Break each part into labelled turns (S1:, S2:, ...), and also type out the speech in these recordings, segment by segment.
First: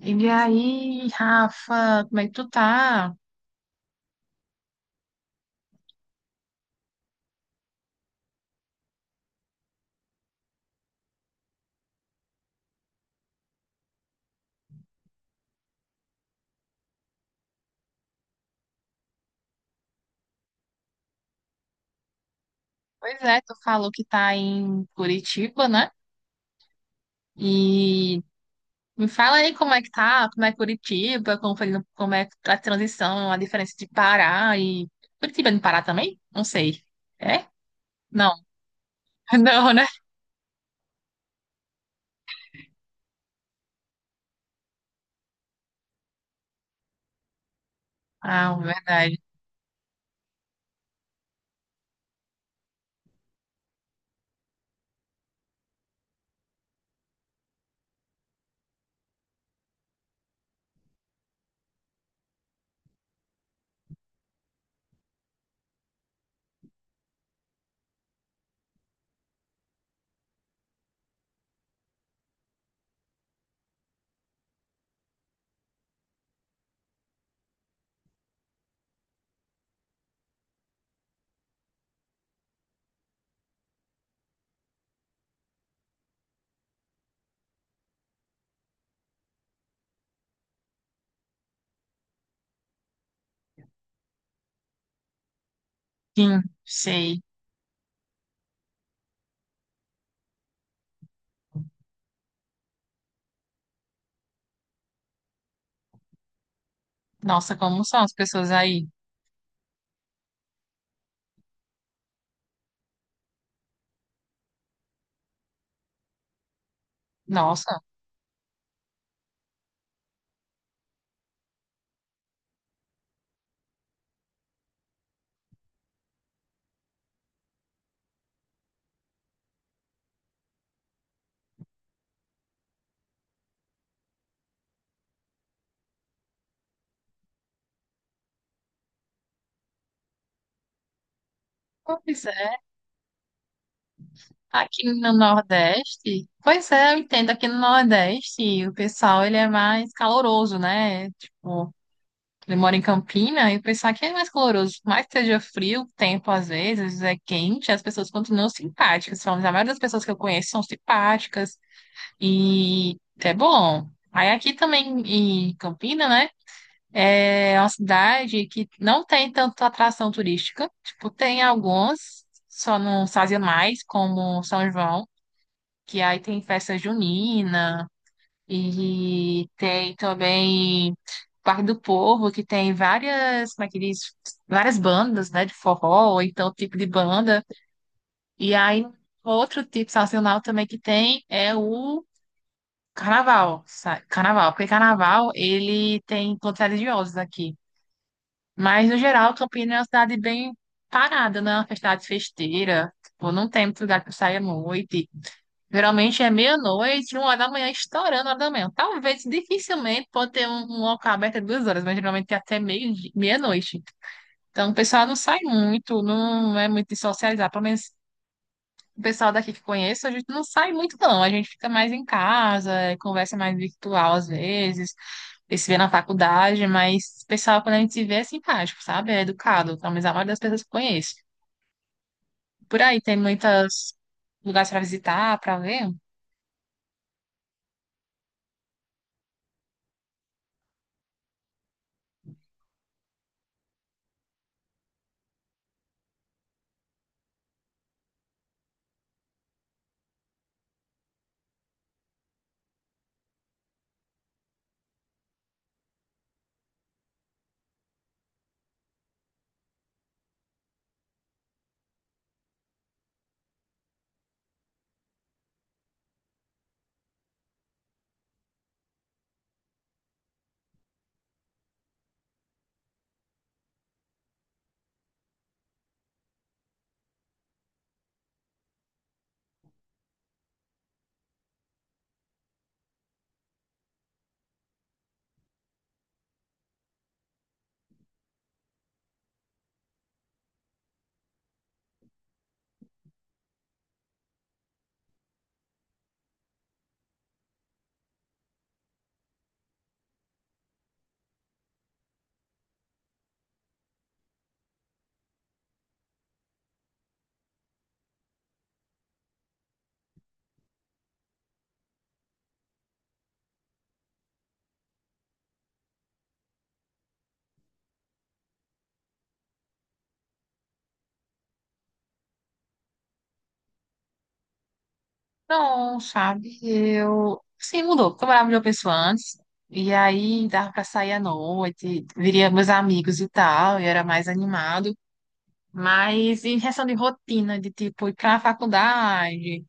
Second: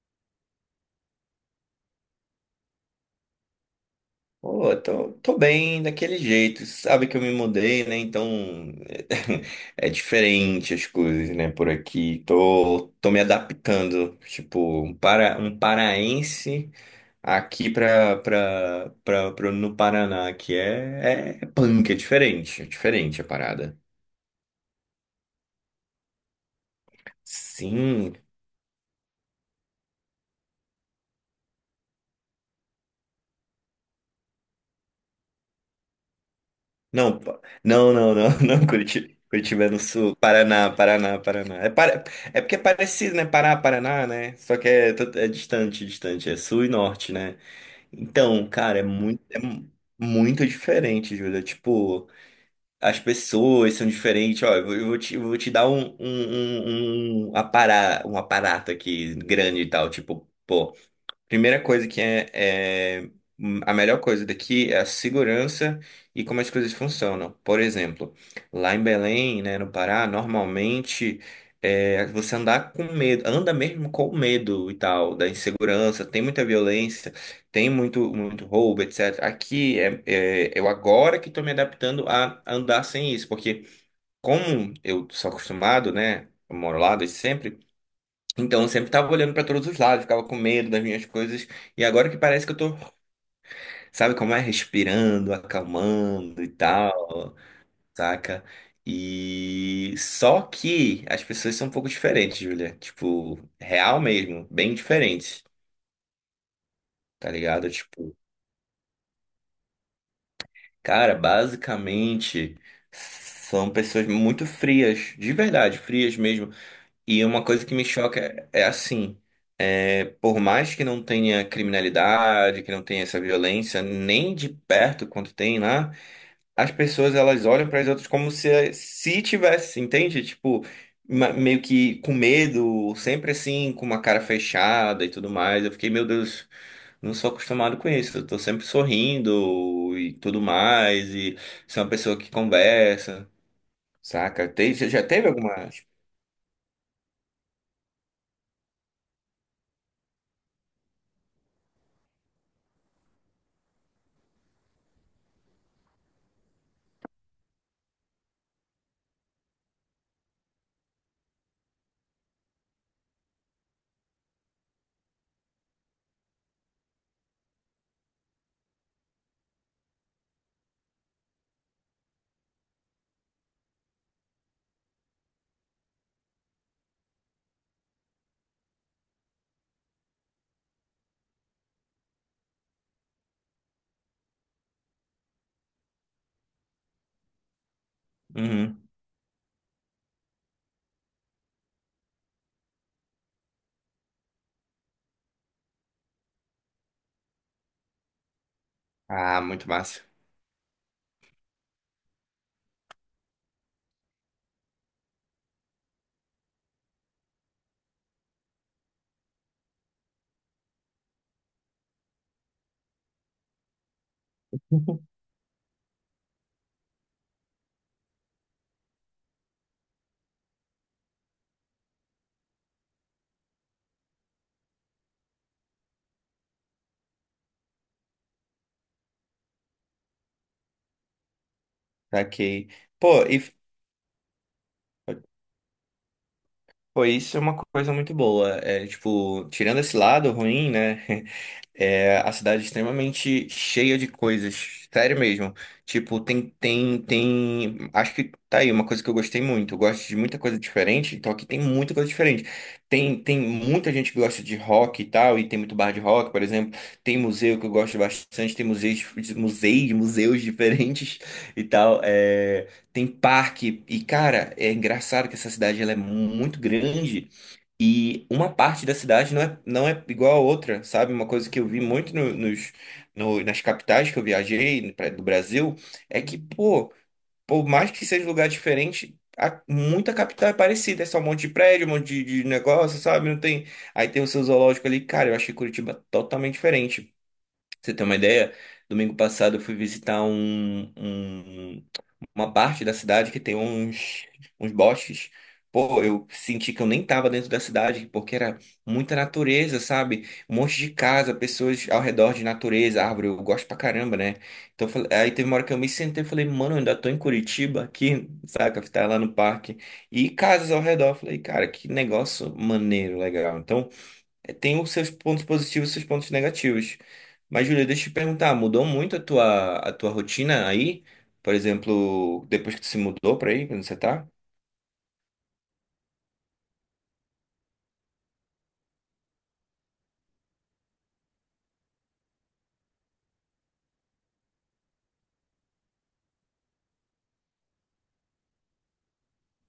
S1: E aí, Rafa, como é que tu tá?
S2: Pô, tô bem daquele jeito. Sabe que eu me mudei, né? Então é diferente as coisas, né? Por aqui. Tô me adaptando. Tipo, um paraense aqui no Paraná, que é punk, é diferente. É
S1: Pois
S2: diferente a
S1: é, tu
S2: parada.
S1: falou que tá em Curitiba, né?
S2: Sim,
S1: E me fala aí como é que tá, como é Curitiba, como foi, como é a transição, a diferença de Pará e. Curitiba é no Pará também? Não sei.
S2: não,
S1: É?
S2: não, não, não,
S1: Não.
S2: não, Curitiba. Curitiba é
S1: Não,
S2: no
S1: né?
S2: sul. Paraná, Paraná, Paraná. É. É porque é parecido, né? Pará, Paraná, né? Só que é distante, distante. É sul e norte, né? Então,
S1: Ah,
S2: cara, é
S1: verdade.
S2: muito, é mu- muito diferente, Júlia. Tipo, as pessoas são diferentes. Ó, eu vou te dar um aparato aqui grande e tal. Tipo, primeira coisa é- a melhor coisa daqui é a segurança e como as coisas funcionam. Por exemplo, lá em Belém, né, no Pará, normalmente você andar com medo, anda mesmo com medo e tal, da insegurança, tem muita violência, tem muito, muito roubo, etc. Aqui eu agora que estou me adaptando a andar sem isso, porque como eu sou acostumado, né, eu moro lá desde sempre. Então, eu sempre tava olhando pra todos os lados, ficava com medo das minhas coisas. E agora que parece que eu tô, sabe como é? Respirando,
S1: Sim,
S2: acalmando e
S1: sei.
S2: tal, saca? E só que as pessoas são um pouco diferentes, Julia. Tipo, real mesmo, bem diferentes, tá
S1: Nossa,
S2: ligado?
S1: como são as
S2: Tipo,
S1: pessoas aí?
S2: cara, basicamente são pessoas muito frias, de verdade, frias mesmo. E uma coisa que
S1: Nossa.
S2: me choca é assim. É, por mais que não tenha criminalidade, que não tenha essa violência, nem de perto quanto tem lá, as pessoas elas olham para as outras como se tivesse, entende? Tipo, meio que com medo, sempre assim, com uma cara fechada e tudo mais. Eu fiquei, meu Deus, não sou acostumado com isso. Eu tô sempre sorrindo e tudo mais, e sou uma pessoa
S1: Pois.
S2: que conversa, saca? Tem,
S1: Aqui
S2: já
S1: no
S2: teve alguma?
S1: Nordeste, pois é, eu entendo, aqui no Nordeste o pessoal ele é mais caloroso, né? Tipo, ele mora em Campina e o pessoal aqui é mais caloroso. Por mais que seja frio, o tempo às vezes é quente, as pessoas continuam simpáticas. Falamos, a maioria das pessoas que eu conheço são simpáticas e é bom. Aí aqui também em Campina, né? É uma cidade que não tem tanta atração turística. Tipo, tem alguns, só não sazonais, como São João, que aí tem festa junina, e tem também Parque do Povo, que tem várias, como é que diz? Várias bandas, né, de forró, ou então tipo de banda. E
S2: Uhum.
S1: aí outro tipo sazonal também que tem é o carnaval, sabe? Carnaval, porque carnaval ele tem encontros religiosos aqui. Mas no geral,
S2: Ah, muito
S1: Campinas é uma
S2: massa.
S1: cidade bem parada, né? Uma cidade festeira, tipo, não tem muito lugar para sair à noite. Geralmente é meia-noite, uma hora da manhã, estourando a hora da manhã. Talvez, dificilmente, pode ter um local aberto 2 horas, mas geralmente é até meia-noite. Então, o pessoal não sai muito, não é muito de socializar. Pelo menos o pessoal daqui que conheço, a gente não sai muito, não. A gente fica mais em casa, é, conversa mais virtual às vezes, e se vê na faculdade, mas o pessoal, quando a gente se vê, é simpático, sabe? É educado. Pelo menos a maioria das pessoas que conheço.
S2: Saquei.
S1: Por aí tem
S2: Pô, e.
S1: muitos lugares para visitar, para ver.
S2: Pô, isso é uma coisa muito boa. É, tipo, tirando esse lado ruim, né? É. A cidade é extremamente cheia de coisas. Sério mesmo. Tipo, tem, tem, tem. acho que tá aí uma coisa que eu gostei muito. Eu gosto de muita coisa diferente, então aqui tem muita coisa diferente. Tem muita gente que gosta de rock e tal, e tem muito bar de rock, por exemplo. Tem museu que eu gosto bastante, tem museus diferentes e tal. É, tem parque. E, cara, é engraçado que essa cidade ela é muito grande. E uma parte da cidade não é igual a outra, sabe? Uma coisa que eu vi muito no- nos, no- nas capitais que eu viajei do Brasil é que, pô, por mais que seja um lugar diferente, muita capital é parecida. É só um monte de prédio, um monte de negócio, sabe? Não tem. Aí tem o seu zoológico ali. Cara, eu achei Curitiba totalmente diferente. Pra Você tem uma ideia? Domingo passado eu fui visitar uma parte da cidade que tem uns bosques. Pô, eu senti que eu nem tava dentro da cidade, porque era muita natureza, sabe? Um monte de casa, pessoas ao redor de natureza, árvore, eu gosto pra caramba, né? Então, aí teve uma hora que eu me sentei e falei, mano, eu ainda tô em Curitiba aqui, saca? Tá lá no parque. E casas ao redor. Eu falei, cara, que negócio maneiro, legal. Então, tem os seus pontos positivos e os seus pontos negativos. Mas, Júlia, deixa eu te perguntar, mudou muito a tua rotina aí? Por exemplo, depois que tu se mudou pra aí, quando você tá?
S1: Não, sabe? Eu. Sim, mudou, porque eu morava em uma pessoa antes, e aí dava pra sair à noite, viria meus amigos e tal, e era mais animado. Mas em questão de rotina, de tipo ir pra faculdade,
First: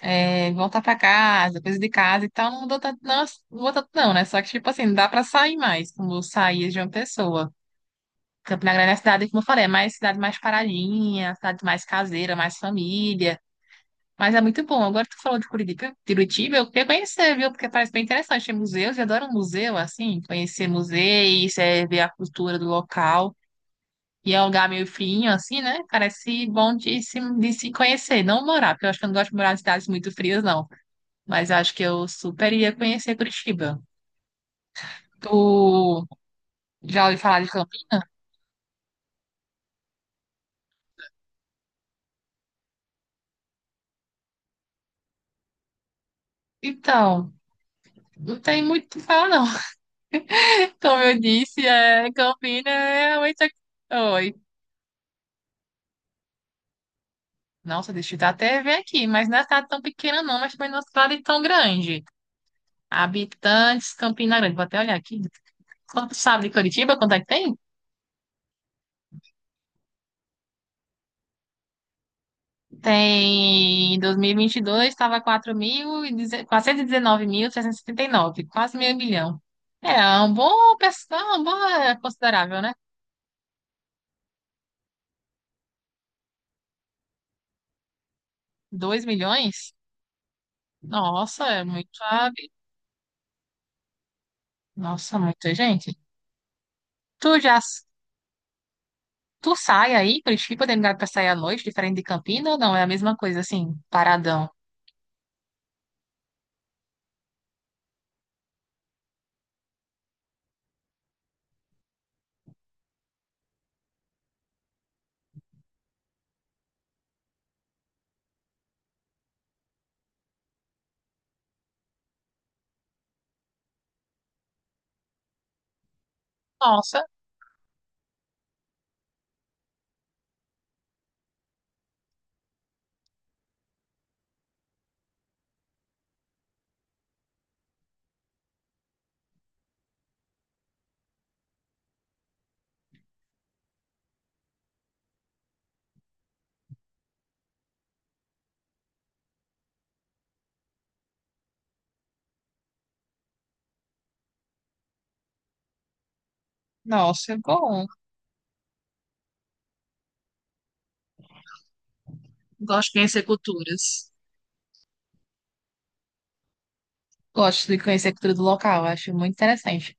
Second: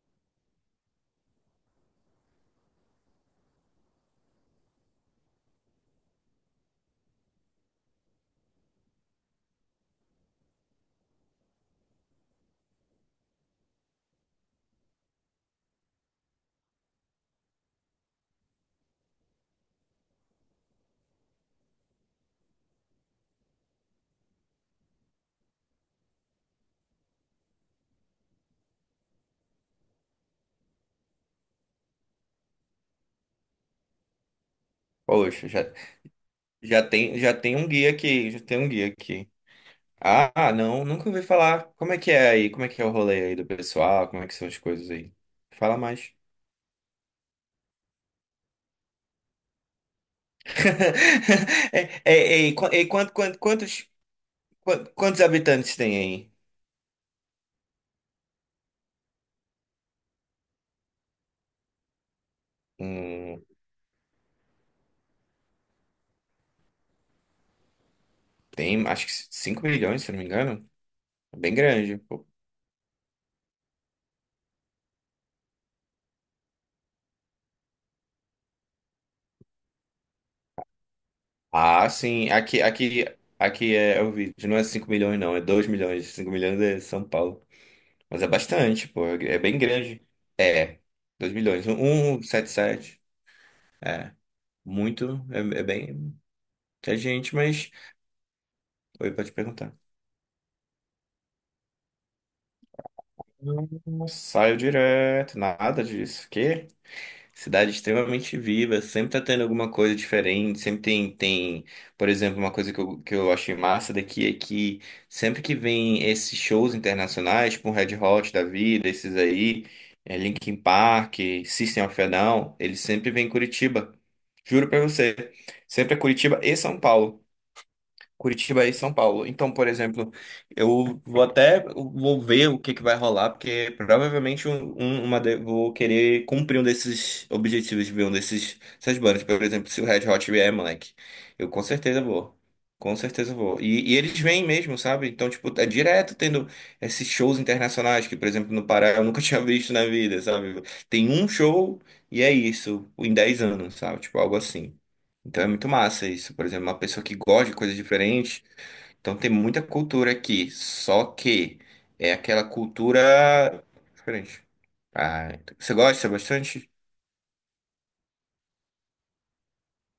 S1: é, voltar pra casa, coisa de casa e tal, não mudou tanto, não, não mudou tanto, não, né? Só que, tipo assim, não dá pra sair mais, como eu saía de uma pessoa. Campina Grande é a cidade, como eu falei, é mais cidade mais paradinha, cidade mais caseira, mais família. Mas é muito bom. Agora que tu falou de Curitiba, Curitiba, eu queria conhecer, viu? Porque parece bem interessante. Tem museus, eu adoro museu, assim, conhecer museus, é, ver a cultura do local. E é um lugar meio frio, assim, né? Parece bom de se conhecer, não morar, porque eu acho que eu não gosto de morar em cidades muito frias, não. Mas eu acho que eu super iria conhecer Curitiba.
S2: Poxa,
S1: Tu já ouviu
S2: já
S1: falar de
S2: tem um guia
S1: Campinas?
S2: aqui, já tem um guia aqui. Ah, não, nunca ouvi falar. Como é que é aí? Como é que é o rolê aí do pessoal? Como é que são as coisas aí? Fala mais.
S1: Então, não tem muito o que falar, não. Como eu disse,
S2: É,
S1: é,
S2: é, é,
S1: Campinas
S2: qu- é,
S1: é
S2: quanto, quanto-
S1: realmente.
S2: quantos,
S1: Oi.
S2: quantos habitantes tem aí?
S1: Nossa, deixa eu dar até ver aqui, mas não é cidade tão pequena não, mas também não é uma cidade tão grande.
S2: Hum,
S1: Habitantes, Campina Grande, vou até olhar aqui. Quanto sabe de Curitiba, quanto é que tem?
S2: Tem, acho que 5 milhões, se eu não me engano. É bem grande.
S1: Tem, em 2022 estava 419.670 e quatrocentos nove, quase meio milhão. É é um bom,
S2: Ah,
S1: é
S2: sim.
S1: considerável,
S2: Aqui,
S1: né?
S2: aqui, aqui é o vídeo. Não é 5 milhões, não. É 2 milhões. 5 milhões é São Paulo. Mas é bastante,
S1: dois
S2: pô. É bem
S1: milhões?
S2: grande. É. dois
S1: Nossa, é
S2: milhões.
S1: muito,
S2: Um um, sete
S1: habi-
S2: sete.
S1: Nossa,
S2: Muito. É,
S1: muita
S2: é
S1: gente.
S2: bem. É
S1: Tu
S2: gente,
S1: já
S2: mas. Oi, pode
S1: Tu
S2: perguntar.
S1: sai aí, Curitiba tem lugar pra sair à noite, diferente de Campina ou não? É a mesma coisa, assim,
S2: Não
S1: paradão.
S2: saio direto. Nada disso. Quê? Cidade extremamente viva, sempre tá tendo alguma coisa diferente, sempre tem, por exemplo, uma coisa que eu achei massa daqui é que sempre que vem esses shows internacionais, tipo um Red Hot da vida, esses aí, Linkin Park, System of a Down, eles sempre vêm em Curitiba, juro pra você, sempre é Curitiba e São
S1: Nossa,
S2: Paulo. Curitiba e São Paulo. Então, por exemplo, eu vou até vou ver o que que vai rolar, porque provavelmente vou querer cumprir um desses objetivos de ver um desses essas bandas. Por exemplo, se o Red Hot vier, moleque, eu com certeza vou. Com certeza vou. E eles vêm mesmo, sabe? Então, tipo, é direto tendo esses shows internacionais que, por exemplo, no Pará eu nunca tinha visto na vida, sabe? Tem um show e é isso, em 10 anos, sabe? Tipo, algo assim. Então é muito massa isso. Por exemplo, uma pessoa que
S1: nossa, é
S2: gosta de coisas
S1: bom.
S2: diferentes. Então tem muita cultura aqui. Só que é aquela
S1: Gosto de conhecer
S2: cultura
S1: culturas.
S2: diferente. Ah, então, você gosta bastante?
S1: Gosto de conhecer a cultura do local, acho muito interessante.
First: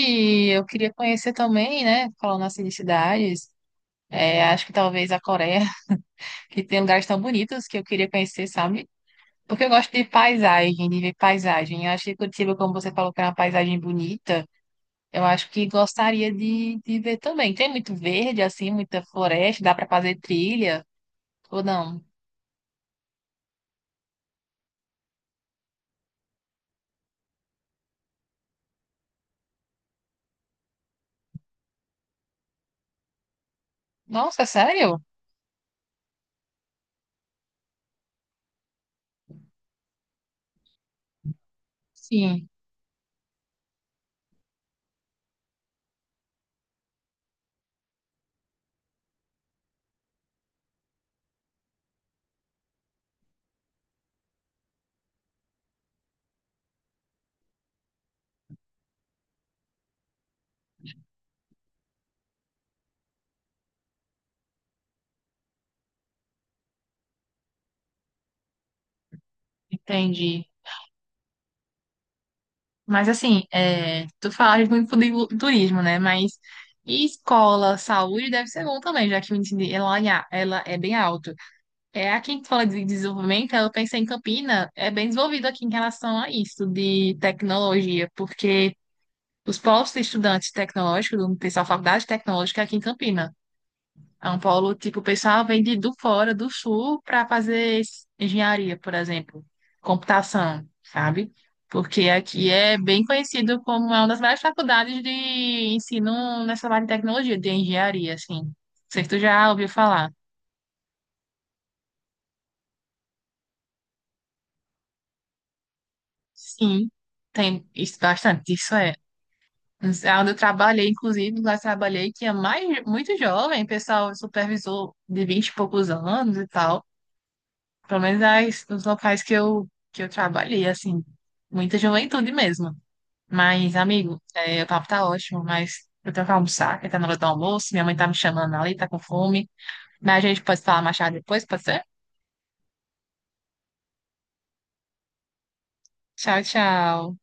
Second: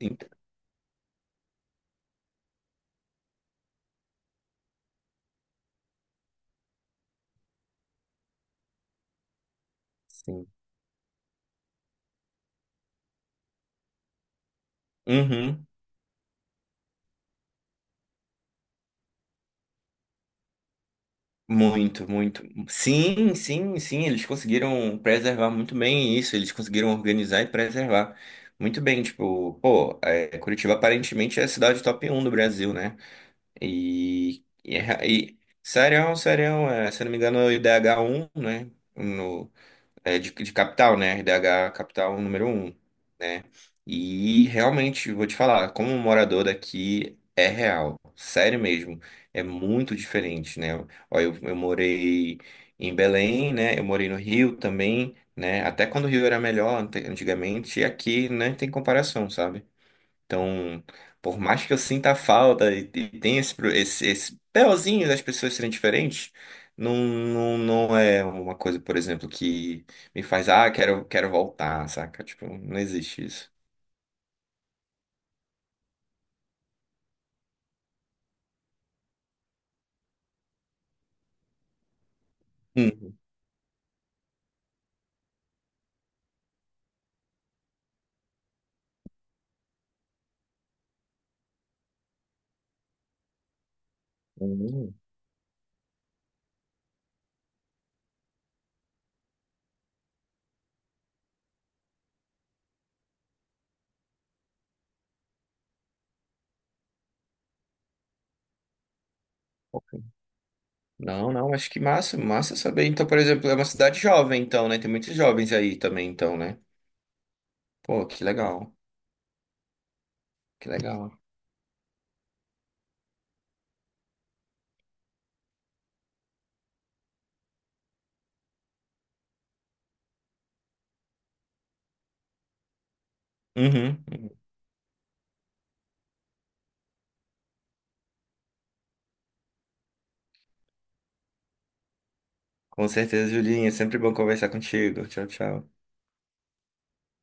S2: Sim.
S1: eu queria conhecer também, né, falando assim de cidades, é, acho que talvez a Coreia, que tem lugares tão bonitos que eu queria conhecer, sabe? Porque eu gosto de
S2: Sim.
S1: paisagem, de ver paisagem. Eu acho que Curitiba, como você falou, que é uma paisagem bonita, eu acho que
S2: Uhum.
S1: gostaria de ver também. Tem muito verde, assim, muita floresta, dá para fazer trilha ou não?
S2: Muito, muito. Sim, sim, sim. Eles conseguiram preservar muito bem isso. Eles conseguiram organizar e preservar muito bem. Tipo, pô, Curitiba aparentemente é a cidade top um do Brasil, né? E,
S1: Nossa,
S2: e, é
S1: sério?
S2: ra- e Serião, Serião, se eu não me engano, é o IDH um, né? No, de capital, né? IDH capital número
S1: Sim,
S2: um, né? E realmente, vou te falar, como um morador daqui, é real, sério mesmo. É muito diferente, né? Ó, eu morei em Belém, né? Eu morei no Rio também, né? Até quando o Rio era melhor antigamente, e aqui não tem comparação, sabe? Então, por mais que eu sinta a falta e tenha esse BOzinho das pessoas serem diferentes, não, não, não é uma coisa, por exemplo, que me
S1: entendi.
S2: faz, ah, quero voltar, saca? Tipo, não
S1: Mas
S2: existe
S1: assim,
S2: isso.
S1: é, tu falas muito de turismo, né? Mas e escola, saúde deve ser bom também, já que o índice ela, ela é bem alto. É aqui que fala de
S2: Uhum.
S1: desenvolvimento, eu pensei em Campina, é bem desenvolvido aqui em relação a isso de tecnologia, porque os postos de estudantes tecnológicos, do pessoal da faculdade tecnológica é aqui em Campina. São Paulo,
S2: Uhum.
S1: tipo, o pessoal vem de, do fora, do sul, para fazer engenharia, por exemplo, computação, sabe? Porque aqui é bem conhecido como é uma das melhores faculdades de ensino nessa área de tecnologia, de engenharia, assim. Não sei se tu já ouviu
S2: Ok.
S1: falar.
S2: Não, não, acho que massa, massa saber. Então, por exemplo, é uma cidade jovem, então, né? Tem muitos jovens aí também, então, né?
S1: Sim, tem isso
S2: Pô, que
S1: bastante,
S2: legal,
S1: isso é. É onde eu
S2: que
S1: trabalhei,
S2: legal.
S1: inclusive, lá eu trabalhei que é mais, muito jovem, pessoal, supervisor de 20 e poucos anos e tal. Pelo menos os locais que eu trabalhei, assim, muita juventude mesmo. Mas,
S2: Uhum.
S1: amigo,
S2: Uhum.
S1: é, o papo tá ótimo, mas eu tenho que almoçar, que tá na hora do almoço, minha mãe tá me chamando ali, tá com fome. Mas a gente pode falar mais tarde depois, pode ser?
S2: Com certeza, Julinha, sempre bom conversar contigo. Tchau, tchau.
S1: Tchau, tchau.